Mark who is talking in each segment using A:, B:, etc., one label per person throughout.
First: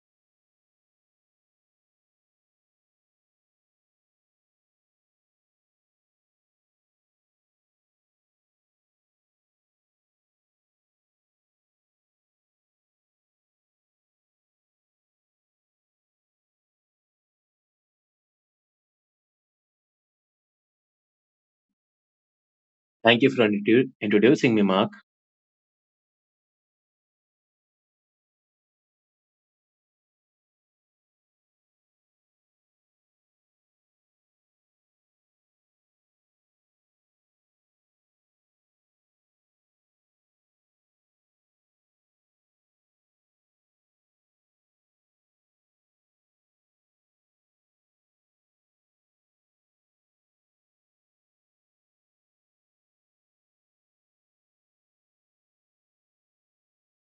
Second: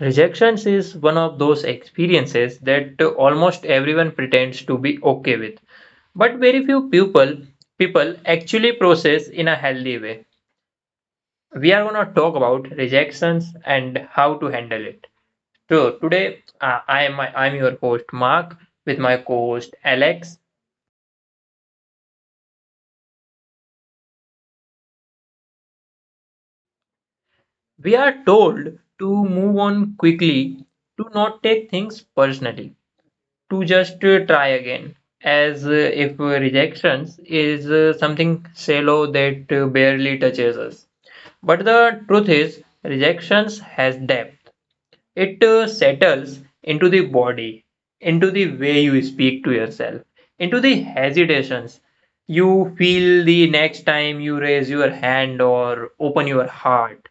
A: Rejections is one of those experiences that almost everyone pretends to be okay with, but very few people actually process in a healthy way. We are going to talk about rejections and how to handle it. So today I am your host Mark with my co-host Alex.
B: Thank you for introducing me, Mark.
A: We are told to move on quickly, to not take things personally, to just try again as if rejections is something shallow that barely touches us, but the truth is rejections has depth. It settles into the body, into the way you speak to yourself, into the hesitations you feel the next time you raise your hand or open your heart.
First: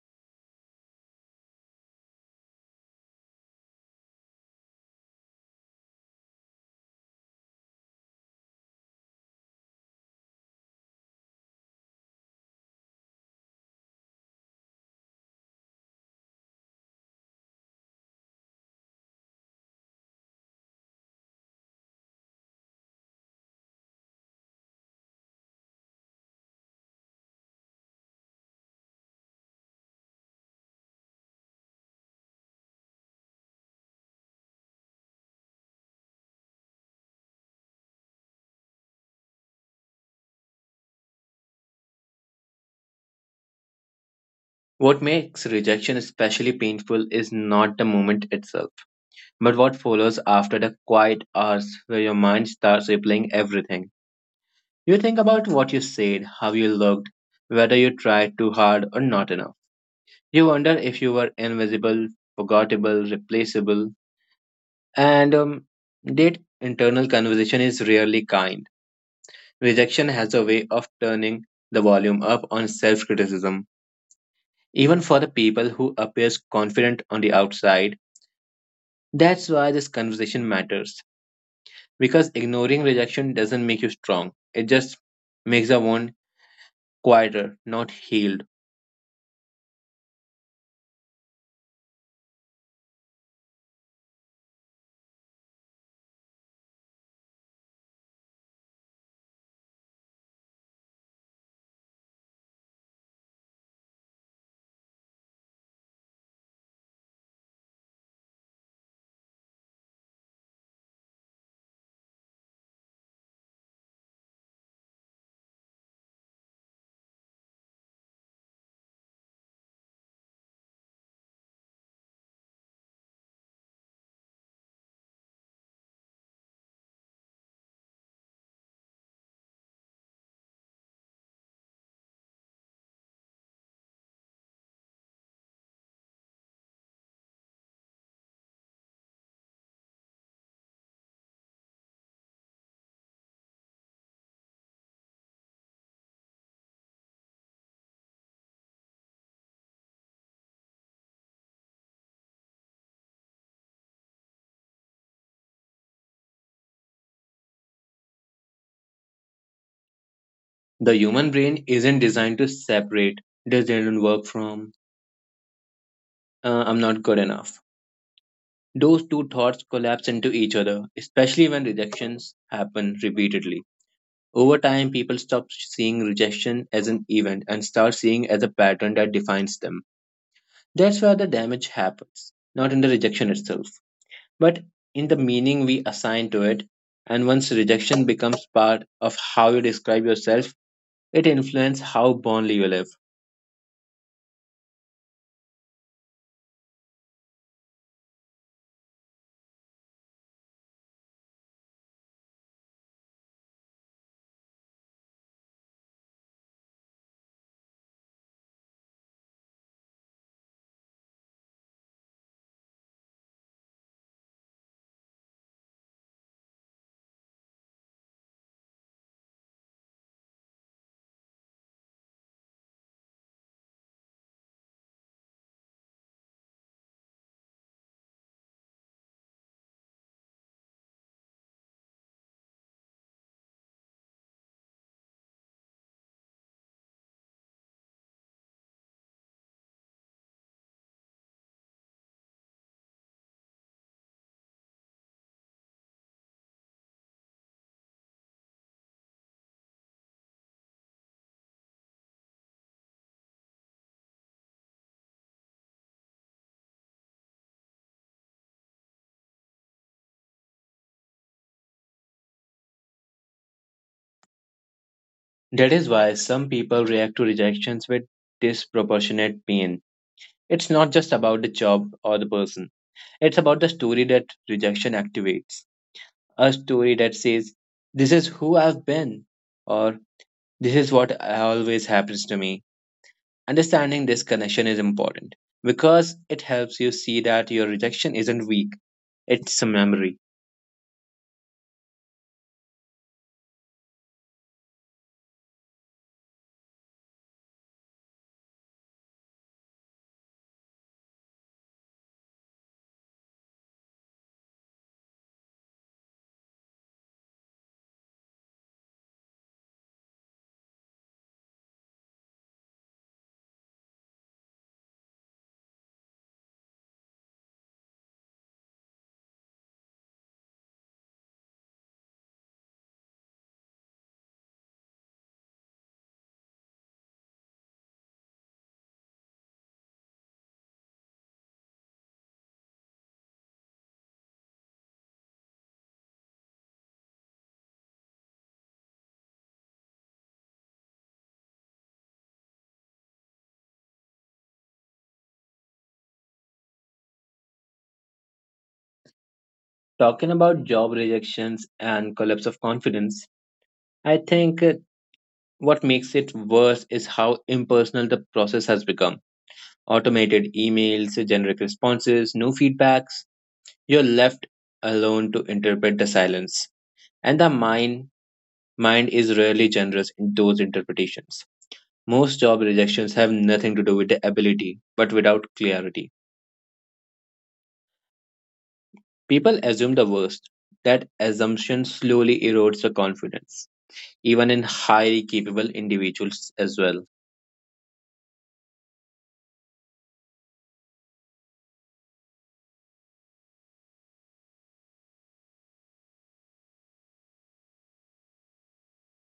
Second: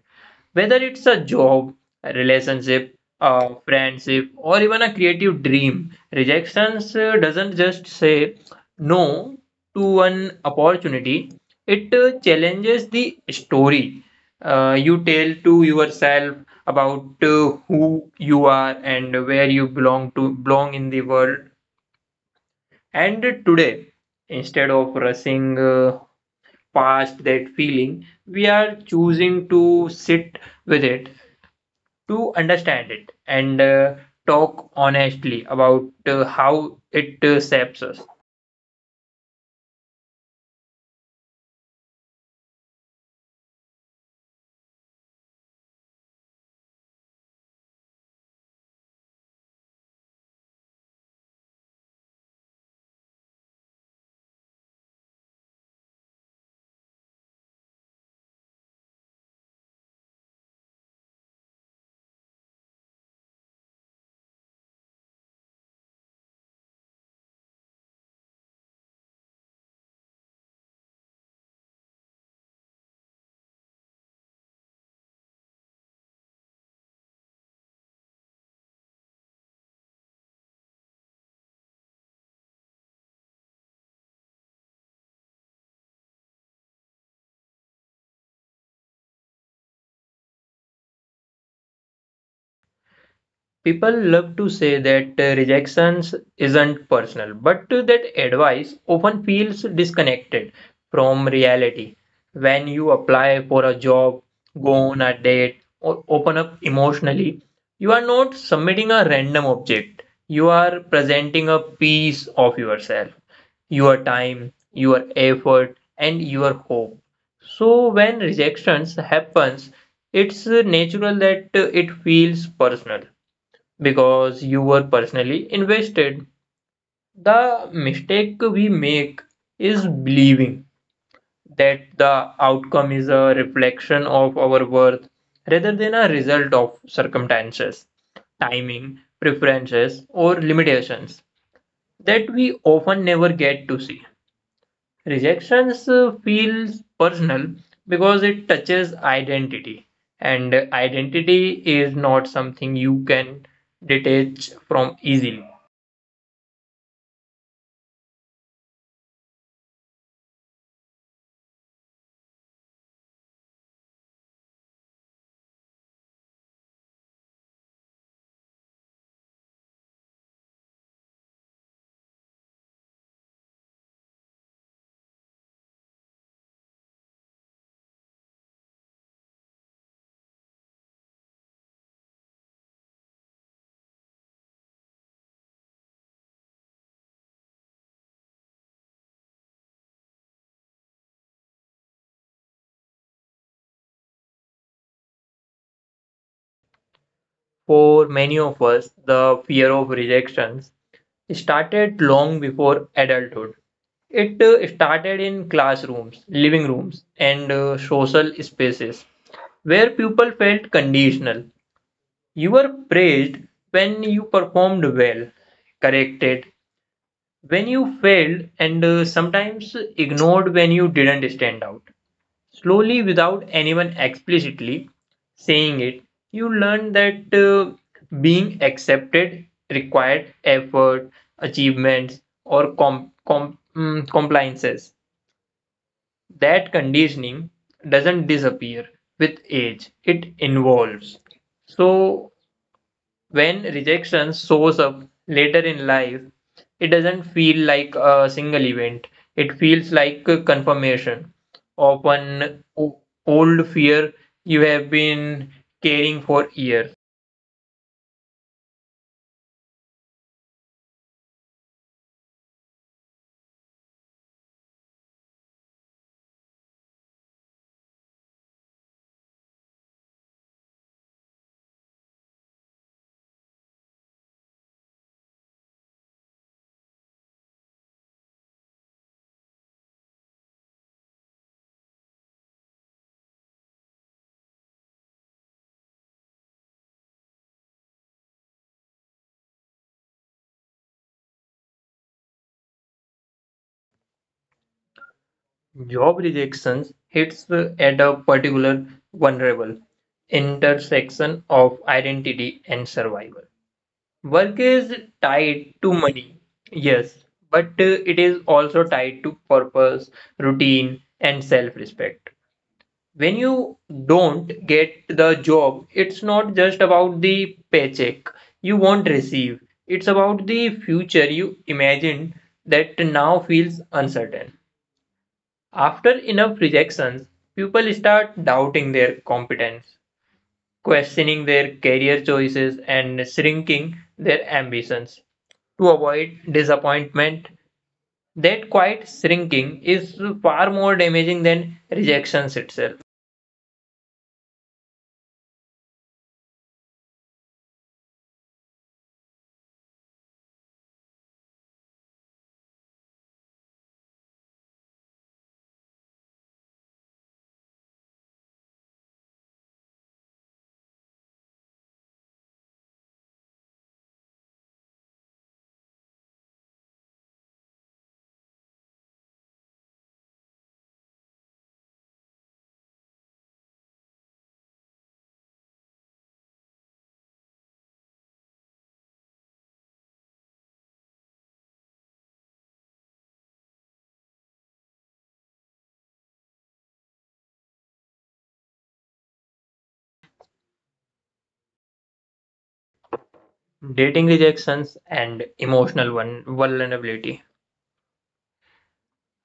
A: Whether it's a job, a relationship, a friendship, or even a creative dream, rejections doesn't just say no to an opportunity, it challenges the story you tell to yourself about who you are and where you belong in the world. And today, instead of rushing past that feeling, we are choosing to sit with it, to understand it, and talk honestly about how it shapes us.
B: What makes rejection especially painful is not the moment itself, but what follows after the quiet hours where your mind starts replaying everything. You think about what you said, how you looked, whether you tried too hard or not enough. You wonder if you were invisible, forgettable, replaceable, and that internal conversation is rarely kind. Rejection has a way of turning the volume up on self criticism even for the people who appears confident on the outside. That's why this conversation matters because ignoring rejection doesn't make you strong. It just makes the wound quieter, not healed.
A: People love to say that rejection isn't personal, but that advice often feels disconnected from reality. When you apply for a job, go on a date, or open up emotionally, you are not submitting a random object. You are presenting a piece of yourself, your time, your effort, and your hope. So when rejections happens, it's natural that it feels personal because you were personally invested. The mistake we make is believing that the outcome is a reflection of our worth rather than a result of circumstances, timing, preferences, or limitations that we often never get to see. Rejections feels personal because it touches identity, and identity is not something you can detach from easily.
B: The human brain isn't designed to separate. This didn't work from. I'm not good enough. Those two thoughts collapse into each other, especially when rejections happen repeatedly. Over time, people stop seeing rejection as an event and start seeing it as a pattern that defines them. That's where the damage happens, not in the rejection itself, but in the meaning we assign to it. And once rejection becomes part of how you describe yourself, it influences how boldly you live.
A: For many of us, the fear of rejections started long before adulthood. It started in classrooms, living rooms, and social spaces where people felt conditional. You were praised when you performed well, corrected when you failed, and sometimes ignored when you didn't stand out. Slowly, without anyone explicitly saying it, you learn that being accepted required effort, achievements, or compliances. That conditioning doesn't disappear with age, it involves. So when rejection shows up later in life, it doesn't feel like a single event. It feels like a confirmation of an old fear you have been carrying for years.
B: That is why some people react to rejections with disproportionate pain. It's not just about the job or the person, it's about the story that rejection activates. A story that says, this is who I've been, or this is what always happens to me. Understanding this connection is important because it helps you see that your rejection isn't weak, it's a memory.
A: Job rejections hits at a particular vulnerable intersection of identity and survival. Work is tied to money, yes, but it is also tied to purpose, routine, and self respect. When you don't get the job, it's not just about the paycheck you won't receive, it's about the future you imagine that now feels uncertain. After enough rejections, people start doubting their competence, questioning their career choices, and shrinking their ambitions. To avoid disappointment, that quiet shrinking is far more damaging than rejections itself.
B: Talking about job rejections and collapse of confidence, I think what makes it worse is how impersonal the process has become. Automated emails, generic responses, no feedbacks. You're left alone to interpret the silence. And the mind is rarely generous in those interpretations. Most job rejections have nothing to do with the ability, but without clarity. People assume the worst. That assumption slowly erodes the confidence, even in highly capable individuals as well.
A: Dating rejections and emotional vulnerability.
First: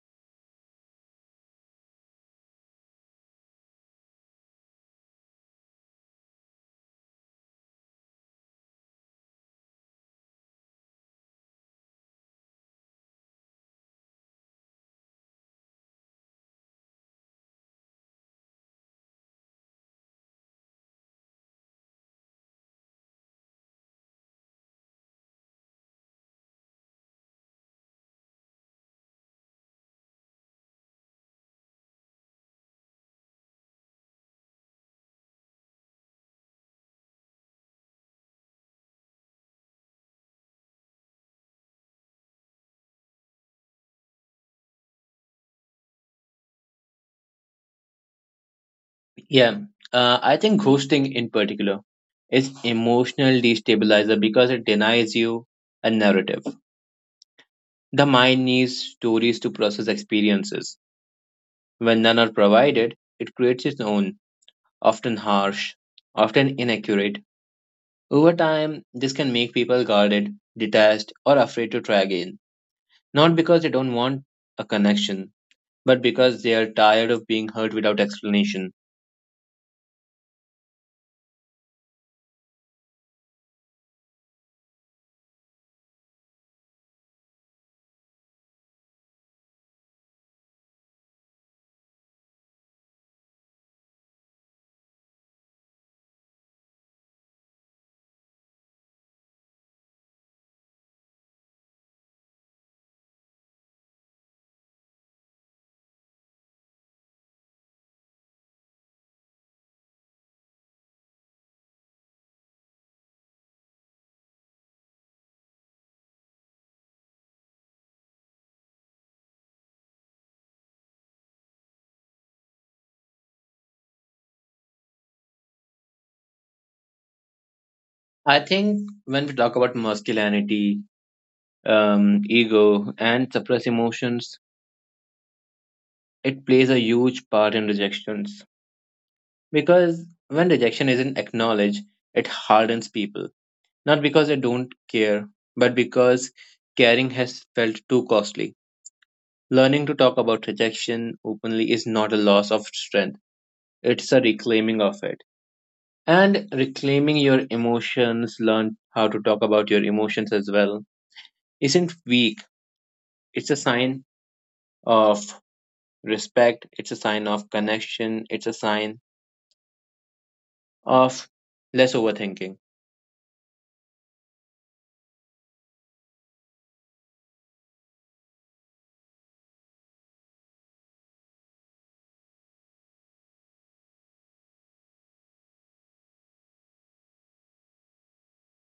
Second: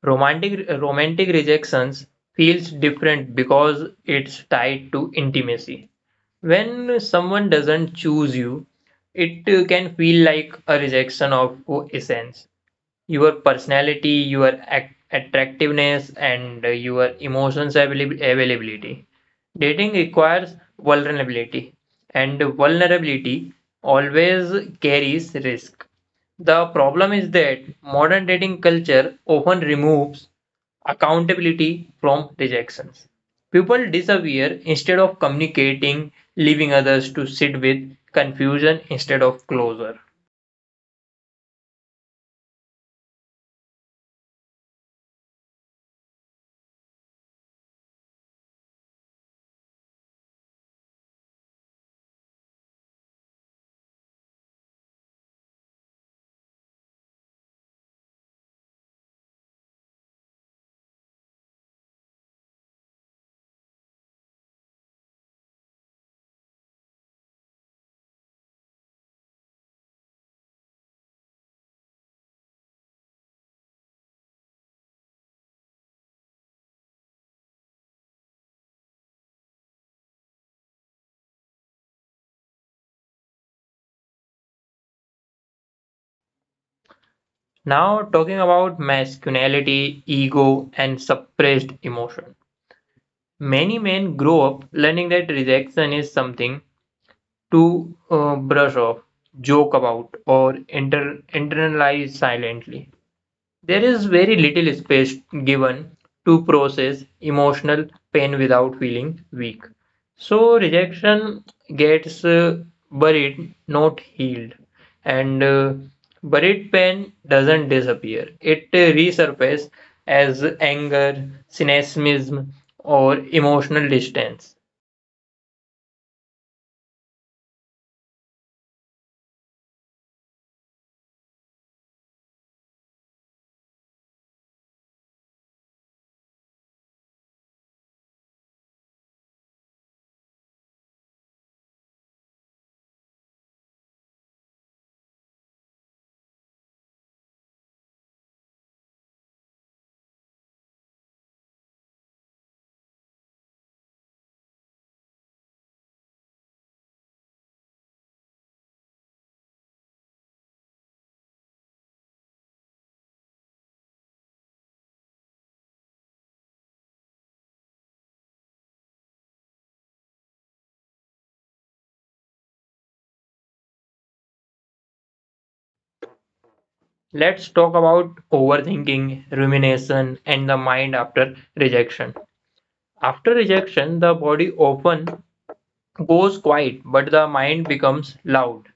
A: Romantic rejections feels different because it's tied to intimacy. When someone doesn't choose you, it can feel like a rejection of your essence. Your personality, your attractiveness, and your emotions availability. Dating requires vulnerability, and vulnerability always carries risk. The problem is that modern dating culture often removes accountability from rejections. People disappear instead of communicating, leaving others to sit with confusion instead of closure.
B: Yeah, I think ghosting in particular is emotional destabilizer because it denies you a narrative. The mind needs stories to process experiences. When none are provided, it creates its own, often harsh, often inaccurate. Over time, this can make people guarded, detached, or afraid to try again. Not because they don't want a connection, but because they are tired of being hurt without explanation.
A: Now, talking about masculinity, ego, and suppressed emotion. Many men grow up learning that rejection is something to brush off, joke about, or internalize silently. There is very little space given to process emotional pain without feeling weak. So rejection gets buried, not healed. And buried pain doesn't disappear, it resurfaces as anger, cynicism, or emotional distance.
B: I think when we talk about masculinity, ego, and suppressed emotions, it plays a huge part in rejections. Because when rejection isn't acknowledged, it hardens people. Not because they don't care, but because caring has felt too costly. Learning to talk about rejection openly is not a loss of strength, it's a reclaiming of it. And reclaiming your emotions, learn how to talk about your emotions as well, isn't weak. It's a sign of respect, it's a sign of connection, it's a sign of less overthinking.
A: Let's talk about overthinking, rumination, and the mind after rejection. After rejection, the body often goes quiet, but the mind becomes loud.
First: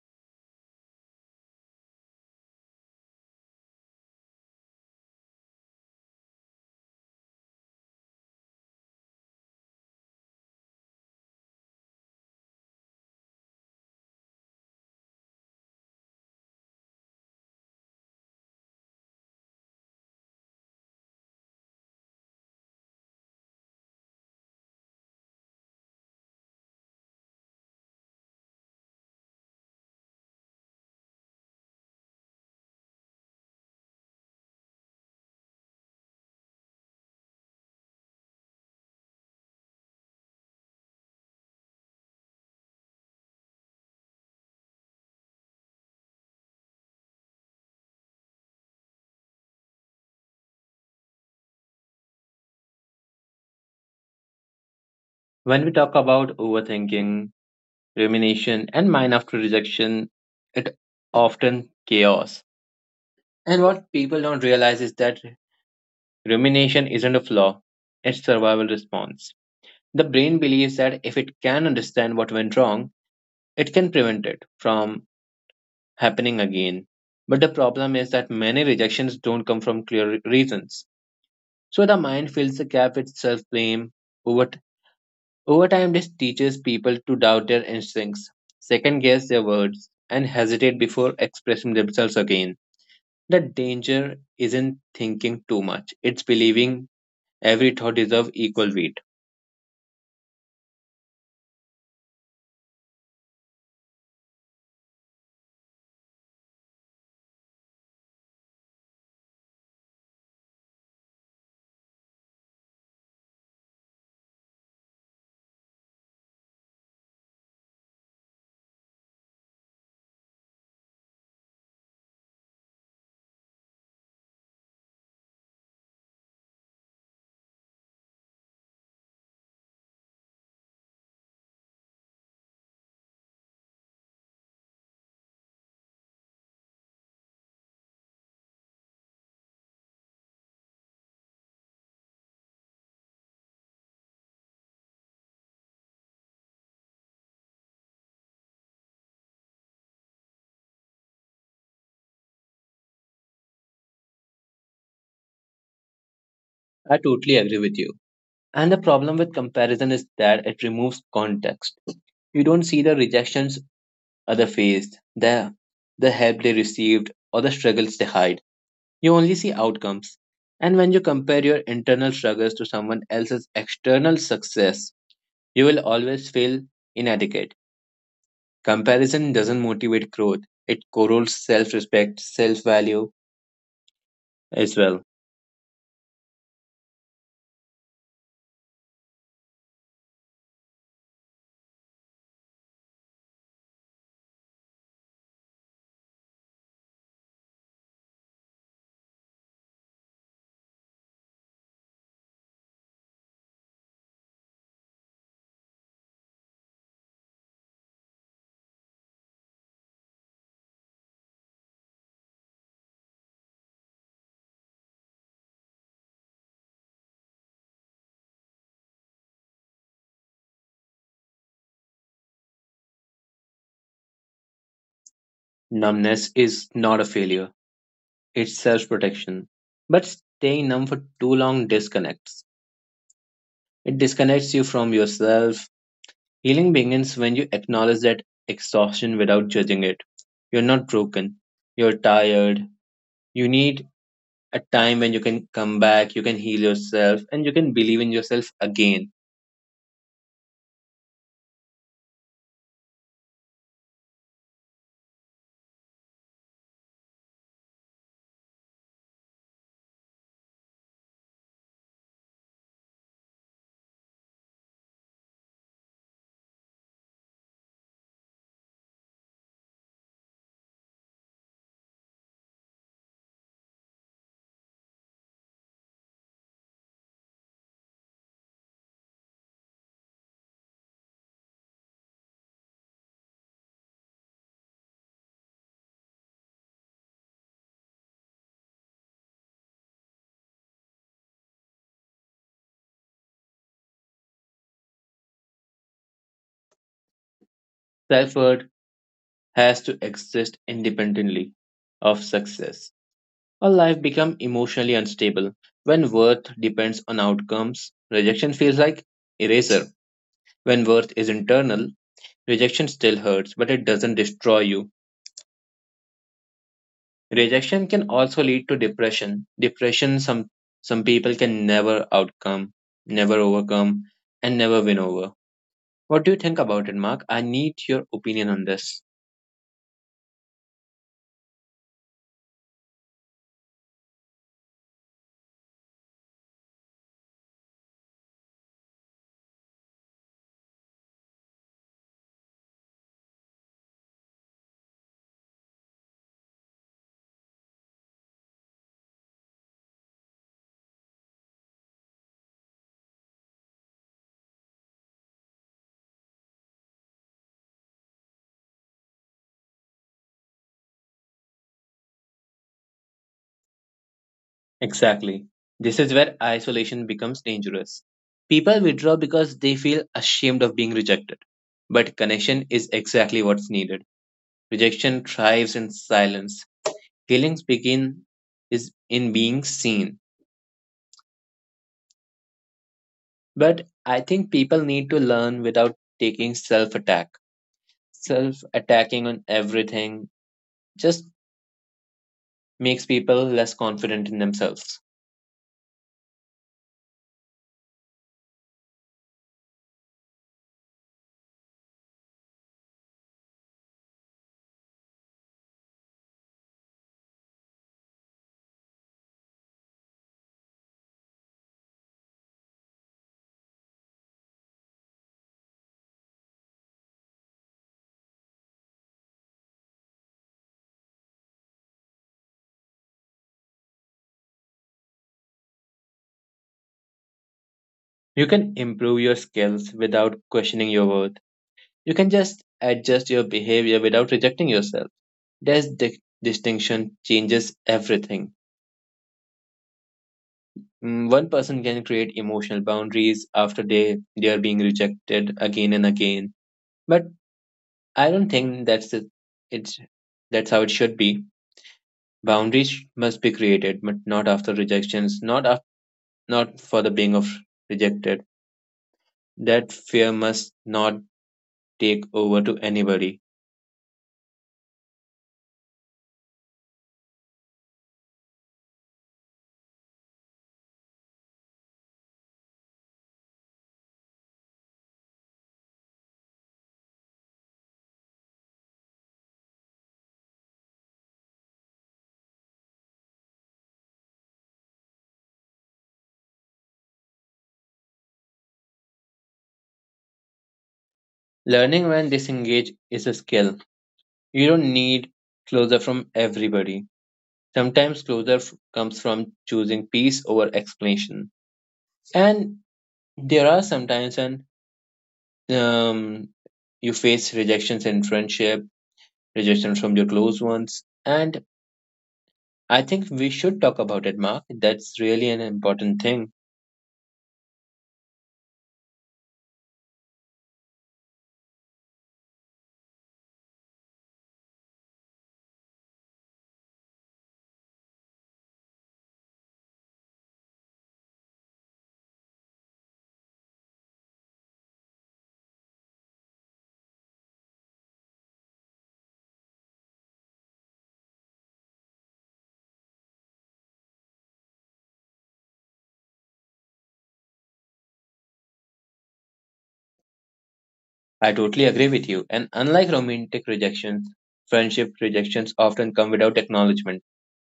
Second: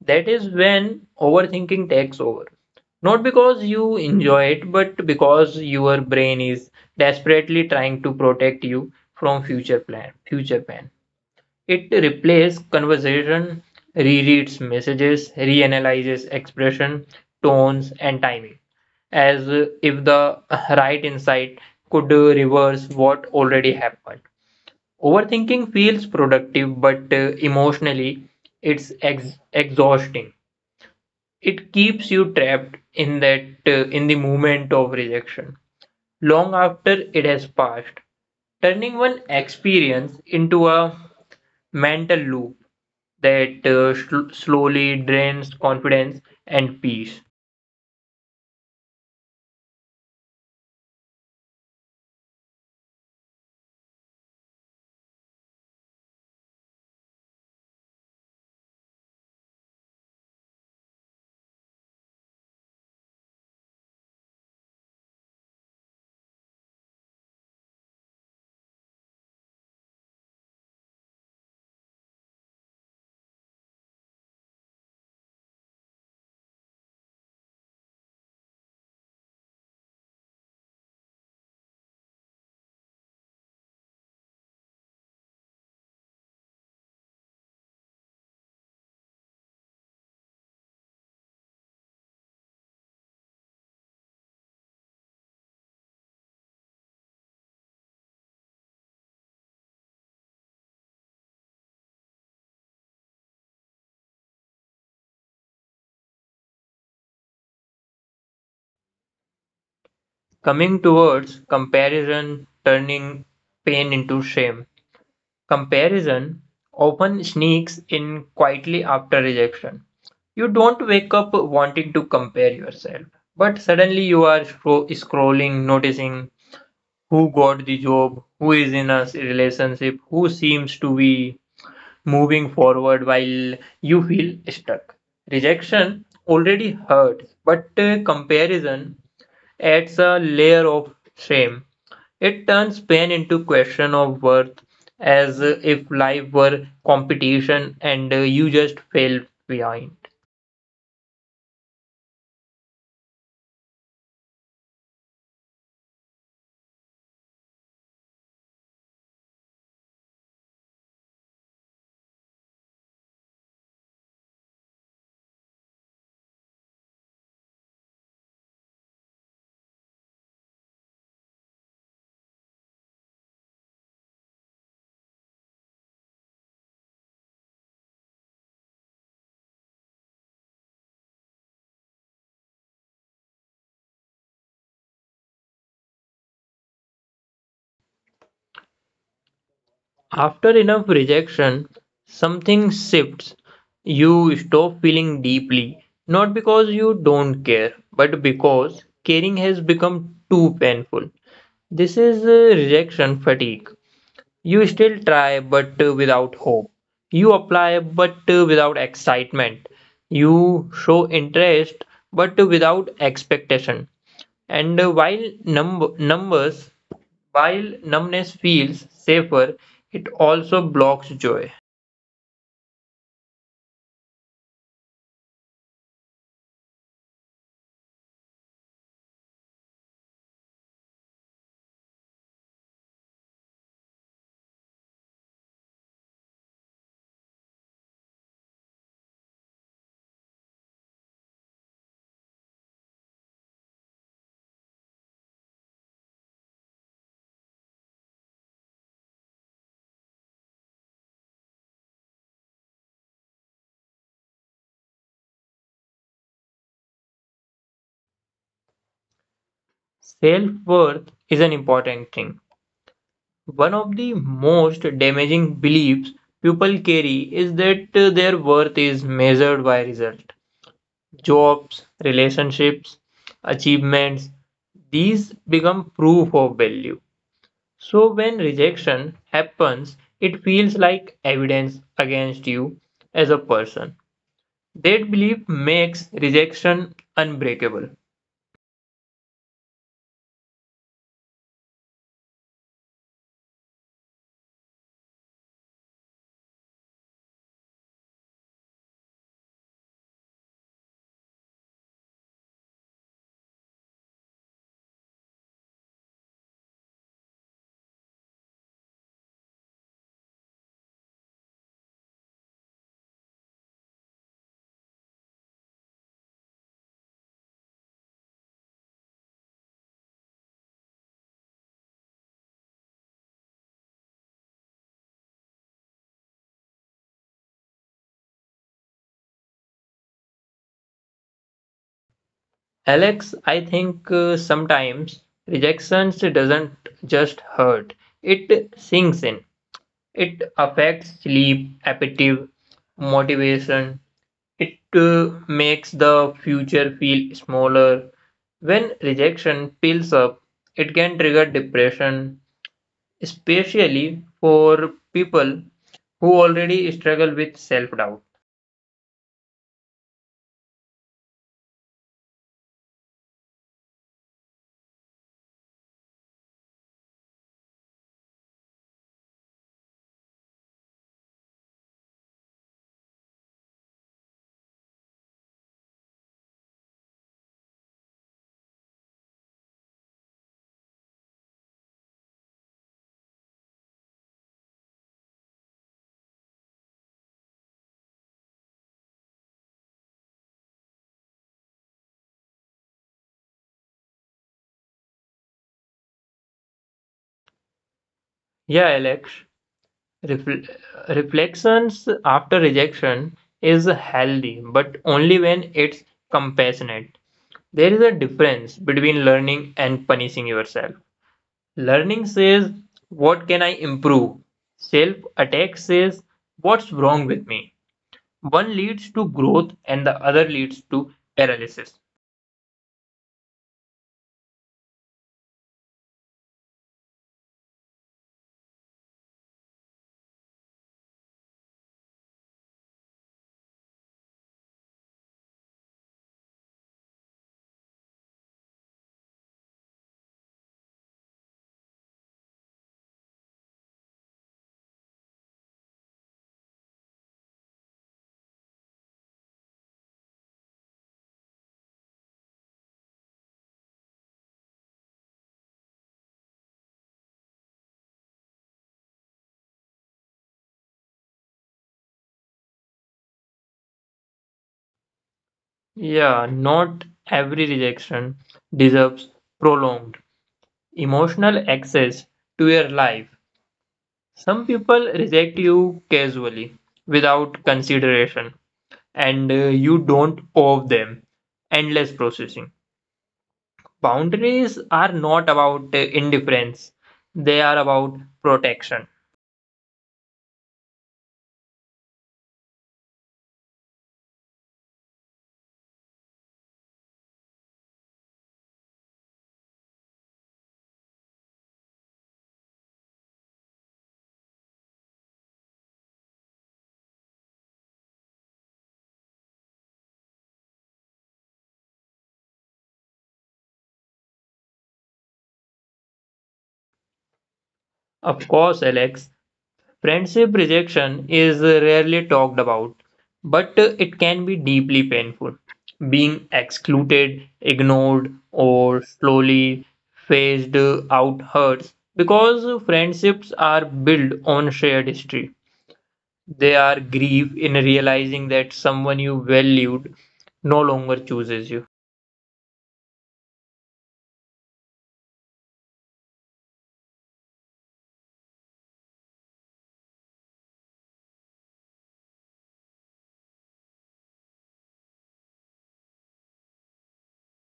A: That is when overthinking takes over. Not because you enjoy it, but because your brain is desperately trying to protect you from future plan, future pain. It replays conversation, rereads messages, reanalyzes expression, tones, and timing, as if the right insight could reverse what already happened. Overthinking feels productive, but emotionally, it's exhausting. It keeps you trapped in that in the moment of rejection long after it has passed, turning one experience into a mental loop that slowly drains confidence and peace.
B: When we talk about overthinking, rumination, and mind after rejection, it often chaos. And what people don't realize is that rumination isn't a flaw, it's survival response. The brain believes that if it can understand what went wrong, it can prevent it from happening again. But the problem is that many rejections don't come from reasons. So the mind fills the gap with self blame. Over, t- Over time, this teaches people to doubt their instincts, second guess their words, and hesitate before expressing themselves again. The danger isn't thinking too much, it's believing every thought deserves equal weight.
A: Coming towards comparison, turning pain into shame. Comparison often sneaks in quietly after rejection. You don't wake up wanting to compare yourself, but suddenly you are scrolling, noticing who got the job, who is in a relationship, who seems to be moving forward while you feel stuck. Rejection already hurts, but comparison adds a layer of shame. It turns pain into question of worth as if life were competition and you just fell behind.
B: I totally agree with you. And the problem with comparison is that it removes context. You don't see the rejections other faced, the help they received or the struggles they hide. You only see outcomes. And when you compare your internal struggles to someone else's external success, you will always feel inadequate. Comparison doesn't motivate growth. It corrodes self-respect, self-value as well.
A: After enough rejection, something shifts. You stop feeling deeply, not because you don't care, but because caring has become too painful. This is rejection fatigue. You still try, but without hope. You apply, but without excitement. You show interest, but without expectation. And while numbness feels safer, it also blocks joy.
B: Numbness is not a failure. It's self-protection. But staying numb for too long disconnects. It disconnects you from yourself. Healing begins when you acknowledge that exhaustion without judging it. You're not broken. You're tired. You need a time when you can come back, you can heal yourself, and you can believe in yourself again.
A: Self worth is an important thing. One of the most damaging beliefs people carry is that their worth is measured by result, jobs, relationships, achievements, these become proof of value. So when rejection happens, it feels like evidence against you as a person. That belief makes rejection unbreakable.
B: Self worth has to exist independently of success. Or life become emotionally unstable. When worth depends on outcomes, rejection feels like eraser. When worth is internal, rejection still hurts, but it doesn't destroy you. Rejection can also lead to depression. Depression some people can never outcome, never overcome, and never win over. What do you think about it, Mark? I need your opinion on this.
A: Alex, I think sometimes rejection doesn't just hurt, it sinks in. It affects sleep, appetite, motivation. It makes the future feel smaller. When rejection piles up, it can trigger depression, especially for people who already struggle with self doubt.
B: Exactly. This is where isolation becomes dangerous. People withdraw because they feel ashamed of being rejected. But connection is exactly what's needed. Rejection thrives in silence. Healings begin is in being seen. But I think people need to learn without taking self attack. Self attacking on everything just makes people less confident in themselves.
A: Yeah, Alex, refl- reflections after rejection is healthy, but only when it's compassionate. There is a difference between learning and punishing yourself. Learning says, "What can I improve?" Self attack says, "What's wrong with me?" One leads to growth and the other leads to paralysis.
B: You can improve your skills without questioning your worth. You can just adjust your behavior without rejecting yourself. This distinction changes everything. One person can create emotional boundaries after they are being rejected again and again. But I don't think that's it. It's, that's how it should be. Boundaries must be created, but not after rejections, not for the being of rejected. That fear must not take over to anybody.
A: Yeah, not every rejection deserves prolonged emotional access to your life. Some people reject you casually without consideration, and you don't owe them endless processing. Boundaries are not about indifference, they are about protection.
B: Learning when disengaged is a skill. You don't need closure from everybody. Sometimes comes from choosing peace over explanation. And there are sometimes and um, you face rejections in friendship, rejection from your close ones, and I think we should talk about it, Mark. That's really an important thing.
A: Of course, Alex, friendship rejection is rarely talked about, but it can be deeply painful. Being excluded, ignored, or slowly phased out hurts because friendships are built on shared history. They are grief in realizing that someone you valued no longer chooses you.
B: I totally agree with you. And unlike romantic rejections, friendship rejections often come without acknowledgement.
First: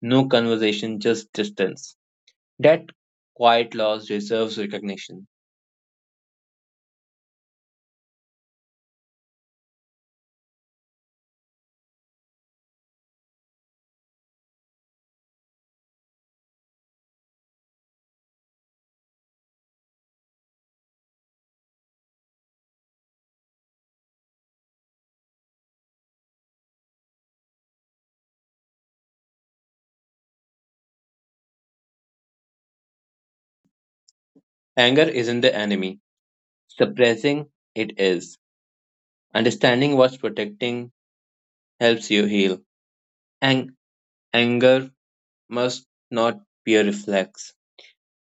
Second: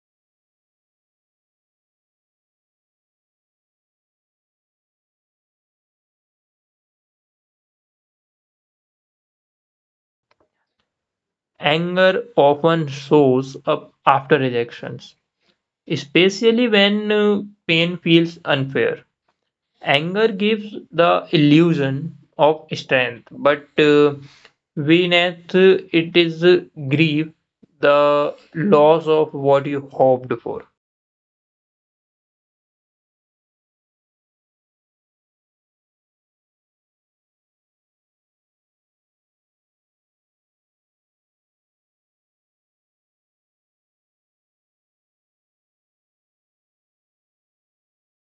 B: No conversation, just distance. That quiet loss deserves recognition.
A: Anger often shows up after rejections, especially when pain feels unfair. Anger gives the illusion of strength, but beneath it is grief, the loss of what you hoped for.
B: Anger isn't the enemy, suppressing it is. Understanding what's protecting helps you heal. Ang- Anger must not be a reflex.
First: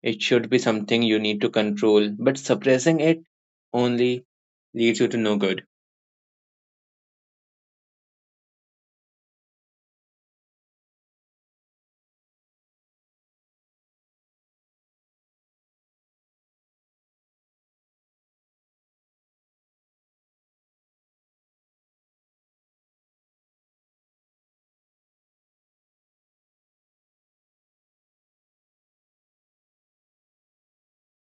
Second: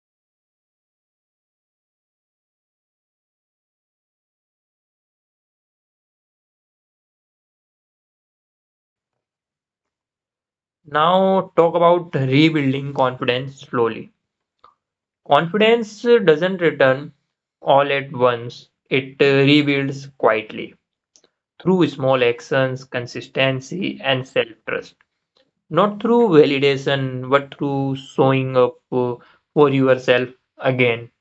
B: It should be something you need to control, but suppressing it only leads you to no good.
A: Now, talk about rebuilding confidence slowly. Confidence doesn't return all at once, it rebuilds quietly through small actions, consistency, and self trust. Not through validation, but through showing up for yourself again.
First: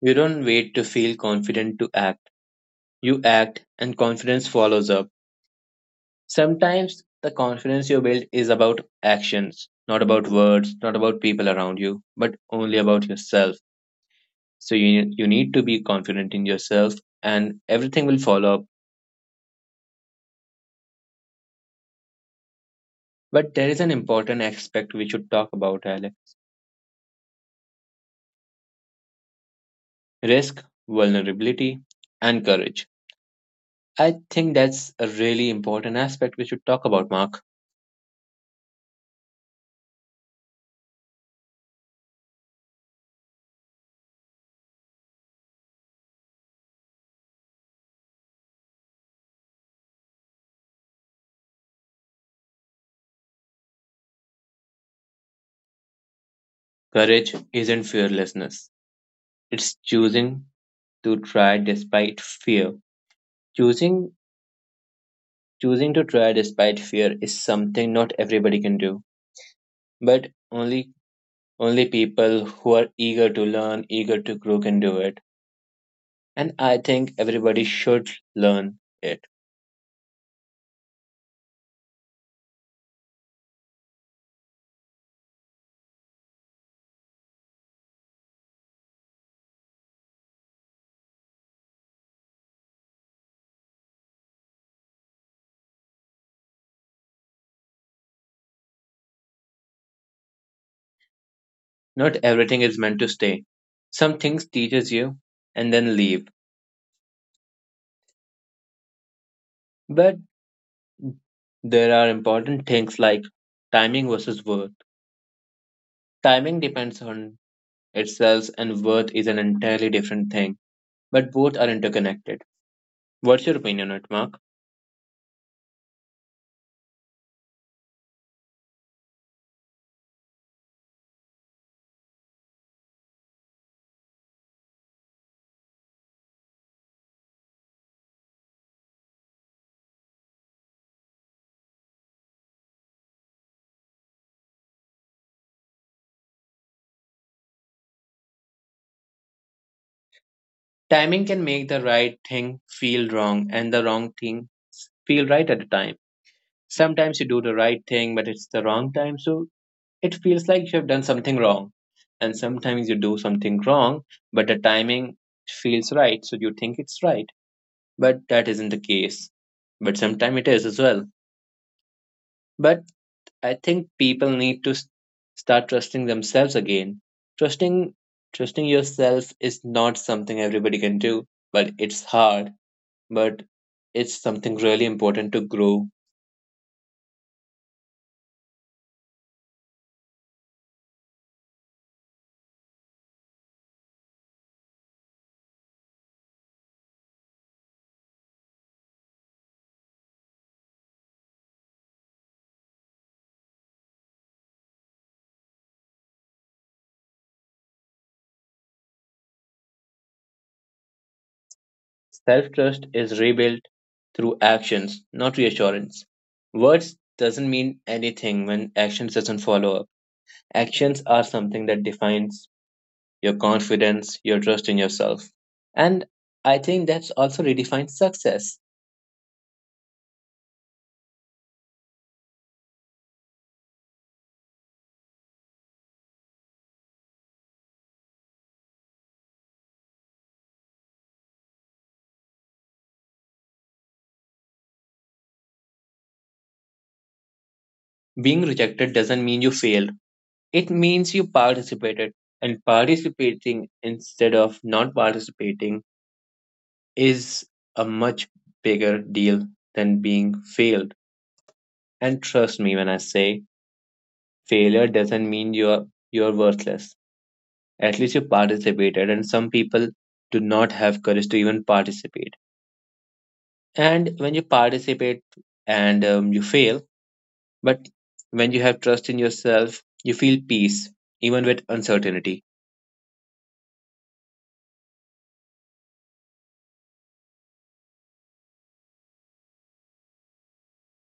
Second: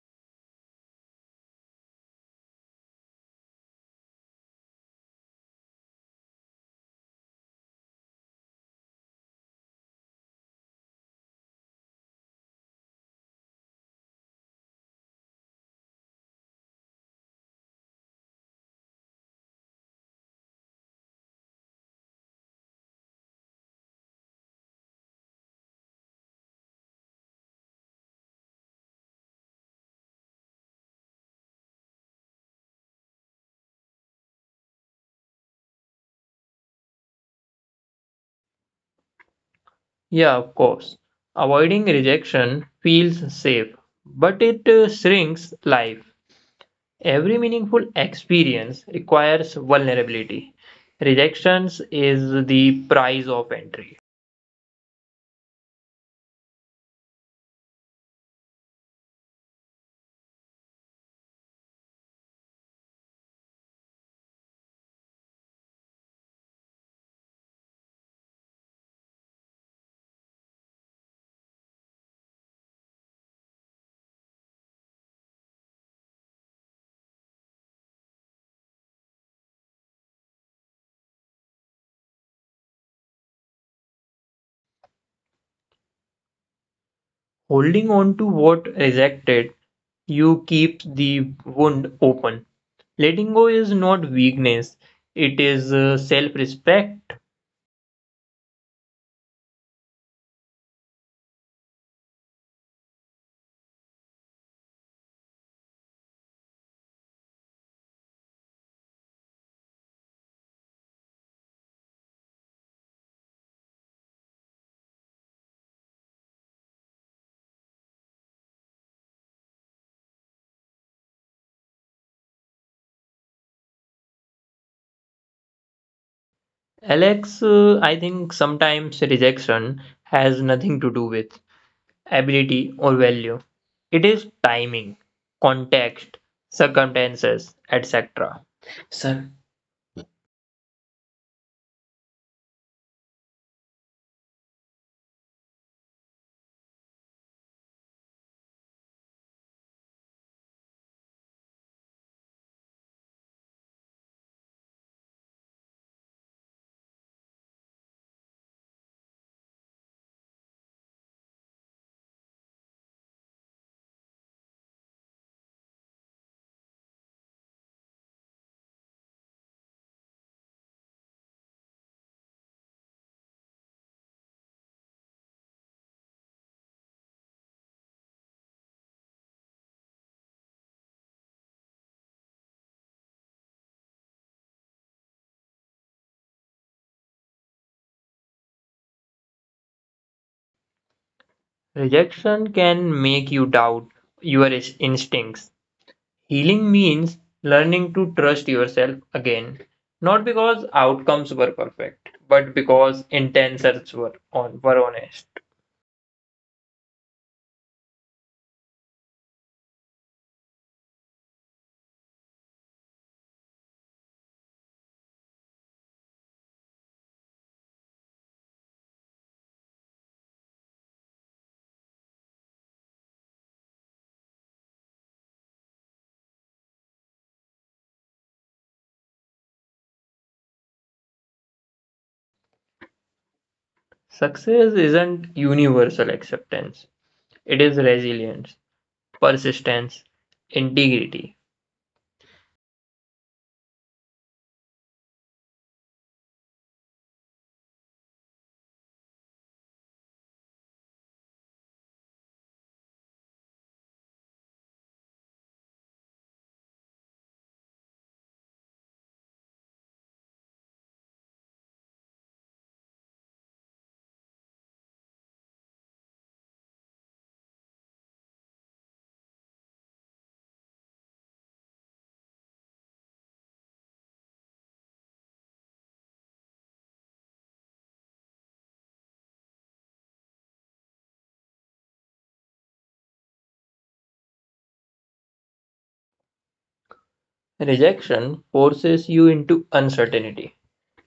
B: You don't wait to feel confident to act. You act, and confidence follows up. Sometimes the confidence you build is about actions, not about words, not about people around you, but only about yourself. So you need to be confident in yourself, and everything will follow up. But there is an important aspect we should talk about, Alec: risk, vulnerability, and courage. I think that's a really important aspect we should talk about, Mark.
A: Yeah, of course. Avoiding rejection feels safe, but it shrinks life. Every meaningful experience requires vulnerability. Rejections is the price of entry.
B: Courage isn't fearlessness. It's choosing to try despite fear. Choosing choosing to try despite fear is something not everybody can do. But only people who are eager to learn, eager to grow can do it. And I think everybody should learn it.
A: Holding on to what rejected you keeps the wound open. Letting go is not weakness, it is self respect.
B: Not everything is meant to stay. Some things teaches you and then leave. But there are important things like timing versus worth. Timing depends on itself, and worth is an entirely different thing, but both are interconnected. What's your opinion on it, Mark?
A: Alex, I think sometimes rejection has nothing to do with ability or value, it is timing, context, circumstances, etc. Sir,
B: Timing can make the right thing feel wrong, and the wrong thing feel right at the time. Sometimes you do the right thing, but it's the wrong time, so it feels like you have done something wrong. And sometimes you do something wrong, but the timing feels right, so you think it's right. But that isn't the case. But sometimes it is as well. But I think people need to start trusting themselves again. Trusting trusting yourself is not something everybody can do, but it's hard, but it's something really important to grow.
A: rejection can make you doubt your instincts. Healing means learning to trust yourself again, not because outcomes were perfect, but because intentions were honest.
B: Self-trust is rebuilt through actions, not reassurance. Words doesn't mean anything when actions doesn't follow up. Actions are something that defines your confidence, your trust in yourself. And I think that's also redefines success.
A: Success isn't universal acceptance, it is resilience, persistence, integrity.
B: Being rejected doesn't mean you failed, it means you participated. And participating instead of not participating is a much bigger deal than being failed. And trust me when I say failure doesn't mean you're worthless. At least you participated, and some people do not have courage to even participate. And when you participate and you fail, but when you have trust in yourself, you feel peace, even with uncertainty.
A: Rejection forces you into uncertainty,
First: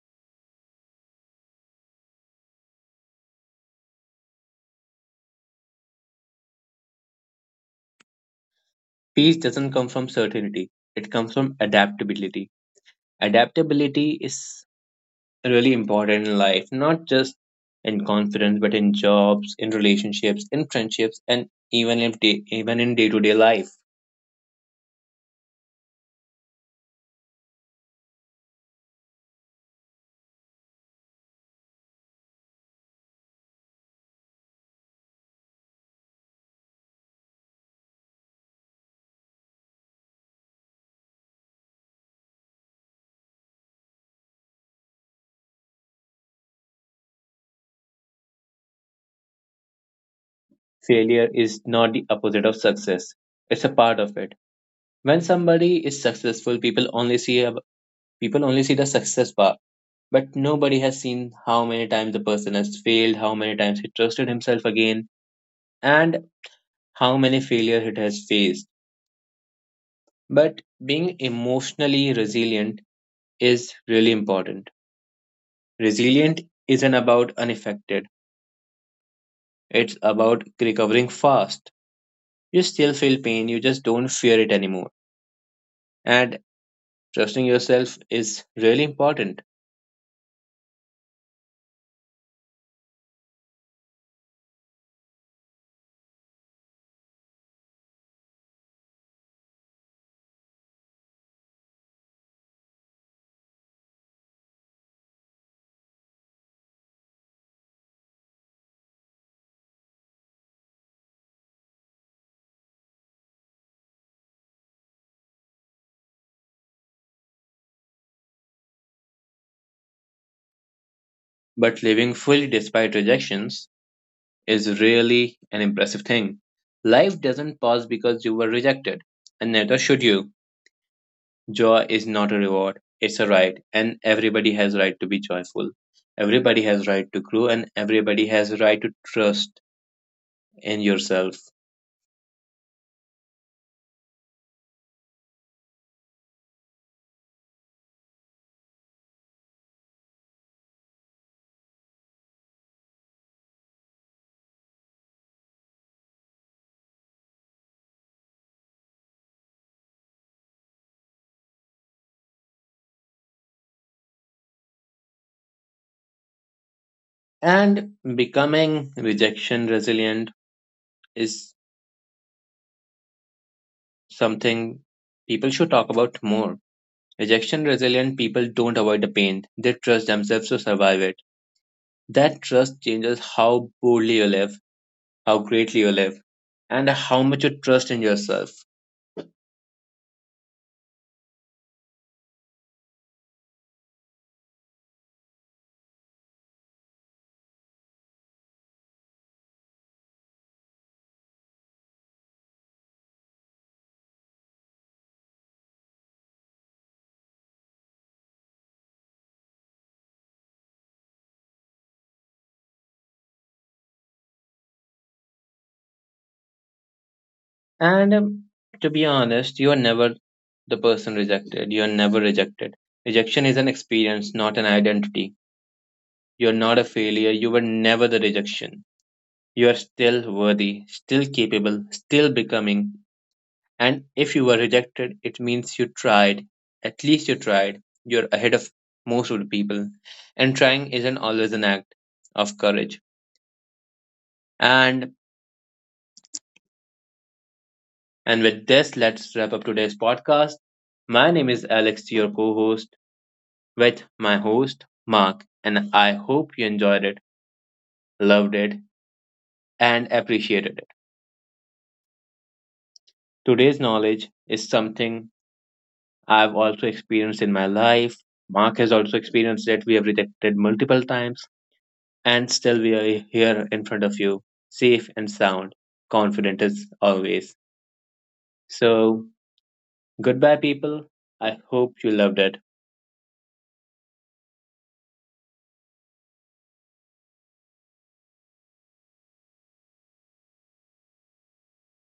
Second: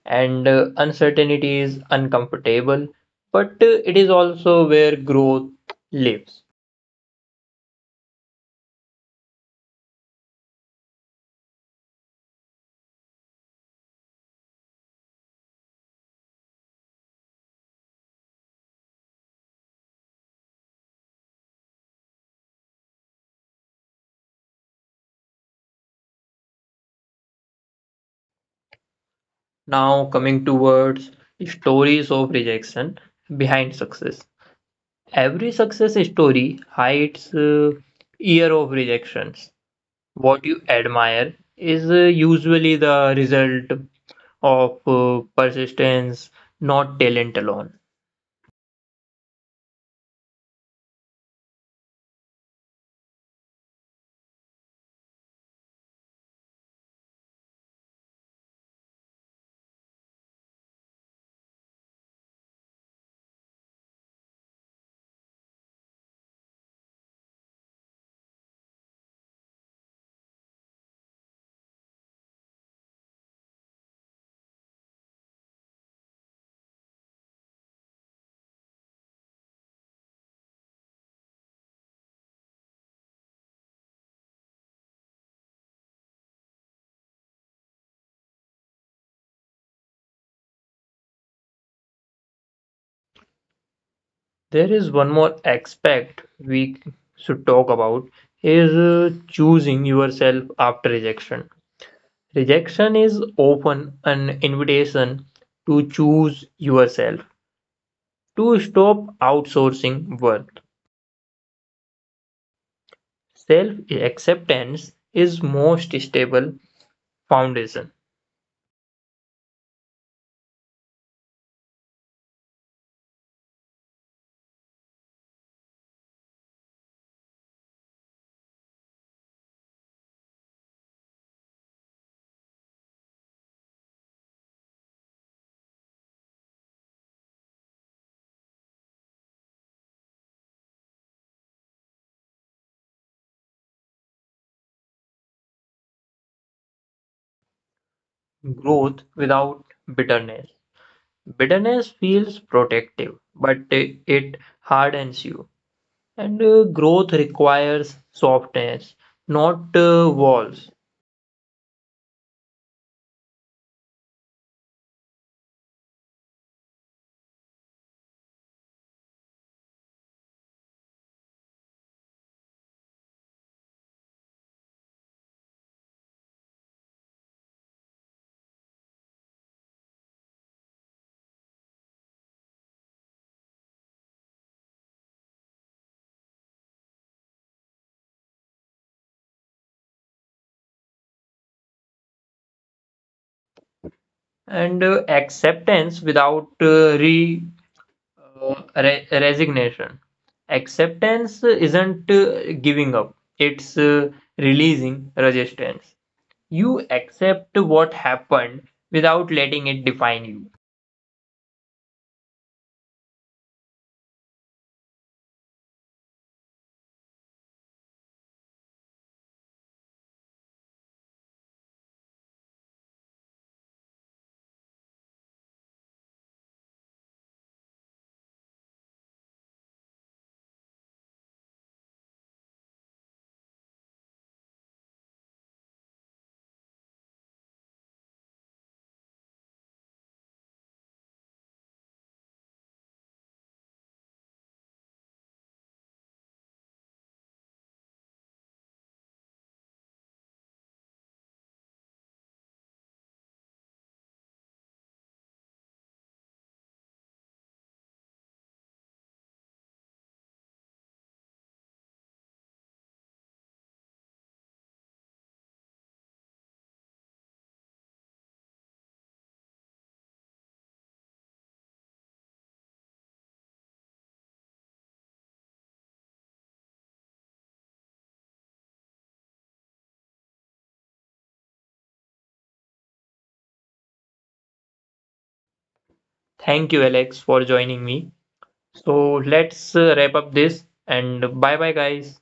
A: and uncertainty is uncomfortable, but it is also where growth lives.
B: Peace doesn't come from certainty, it comes from adaptability. Adaptability is really important in life, not just in confidence, but in jobs, in relationships, in friendships, and even in day-to-day life.
A: Now, coming towards stories of rejection behind success. Every success story hides year of rejections. What you admire is usually the result of persistence, not talent alone.
B: Failure is not the opposite of success. It's a part of it. When somebody is successful, people only see the success part. But nobody has seen how many times the person has failed, how many times he trusted himself again, and how many failures it has faced. But being emotionally resilient is really important. Resilient isn't about unaffected, it's about recovering fast. You still feel pain, you just don't fear it anymore. And trusting yourself is really important.
A: There is one more aspect we should talk about is choosing yourself after rejection. Rejection is often an invitation to choose yourself. To stop outsourcing work, self acceptance is most stable foundation.
B: But living fully despite rejections is really an impressive thing. Life doesn't pause because you were rejected, and neither should you. Joy is not a reward, it's a right, and everybody has right to be joyful. Everybody has right to grow and everybody has right to trust in yourself.
A: Growth without bitterness. Bitterness feels protective, but it hardens you. And growth requires softness, not walls.
B: And becoming rejection resilient is something people should talk about more. Rejection resilient people don't avoid the pain. They trust themselves to survive it. That trust changes how boldly you live, how greatly you live, and how much you trust in yourself.
A: And acceptance without resignation. Acceptance isn't giving up, it's releasing resistance. You accept what happened without letting it define you.
B: And To be honest, you are never the person rejected. You are never rejected. Rejection is an experience, not an identity. You are not a failure. You were never the rejection. You are still worthy, still capable, still becoming. And if you were rejected, it means you tried. At least you tried. You're ahead of most of the people. And trying isn't always an act of courage. And And with this, let's wrap up today's podcast. My name is Alex, your co host, with my host, Mark, and I hope you enjoyed it, loved it, and appreciated it. Today's knowledge is something I've also experienced in my life. Mark has also experienced it. We have rejected multiple times, and still we are here in front of you, safe and sound, confident as always. So, goodbye, people. I hope you loved it.
A: Thank you, Alex, for joining me. So let's wrap up this and bye bye, guys.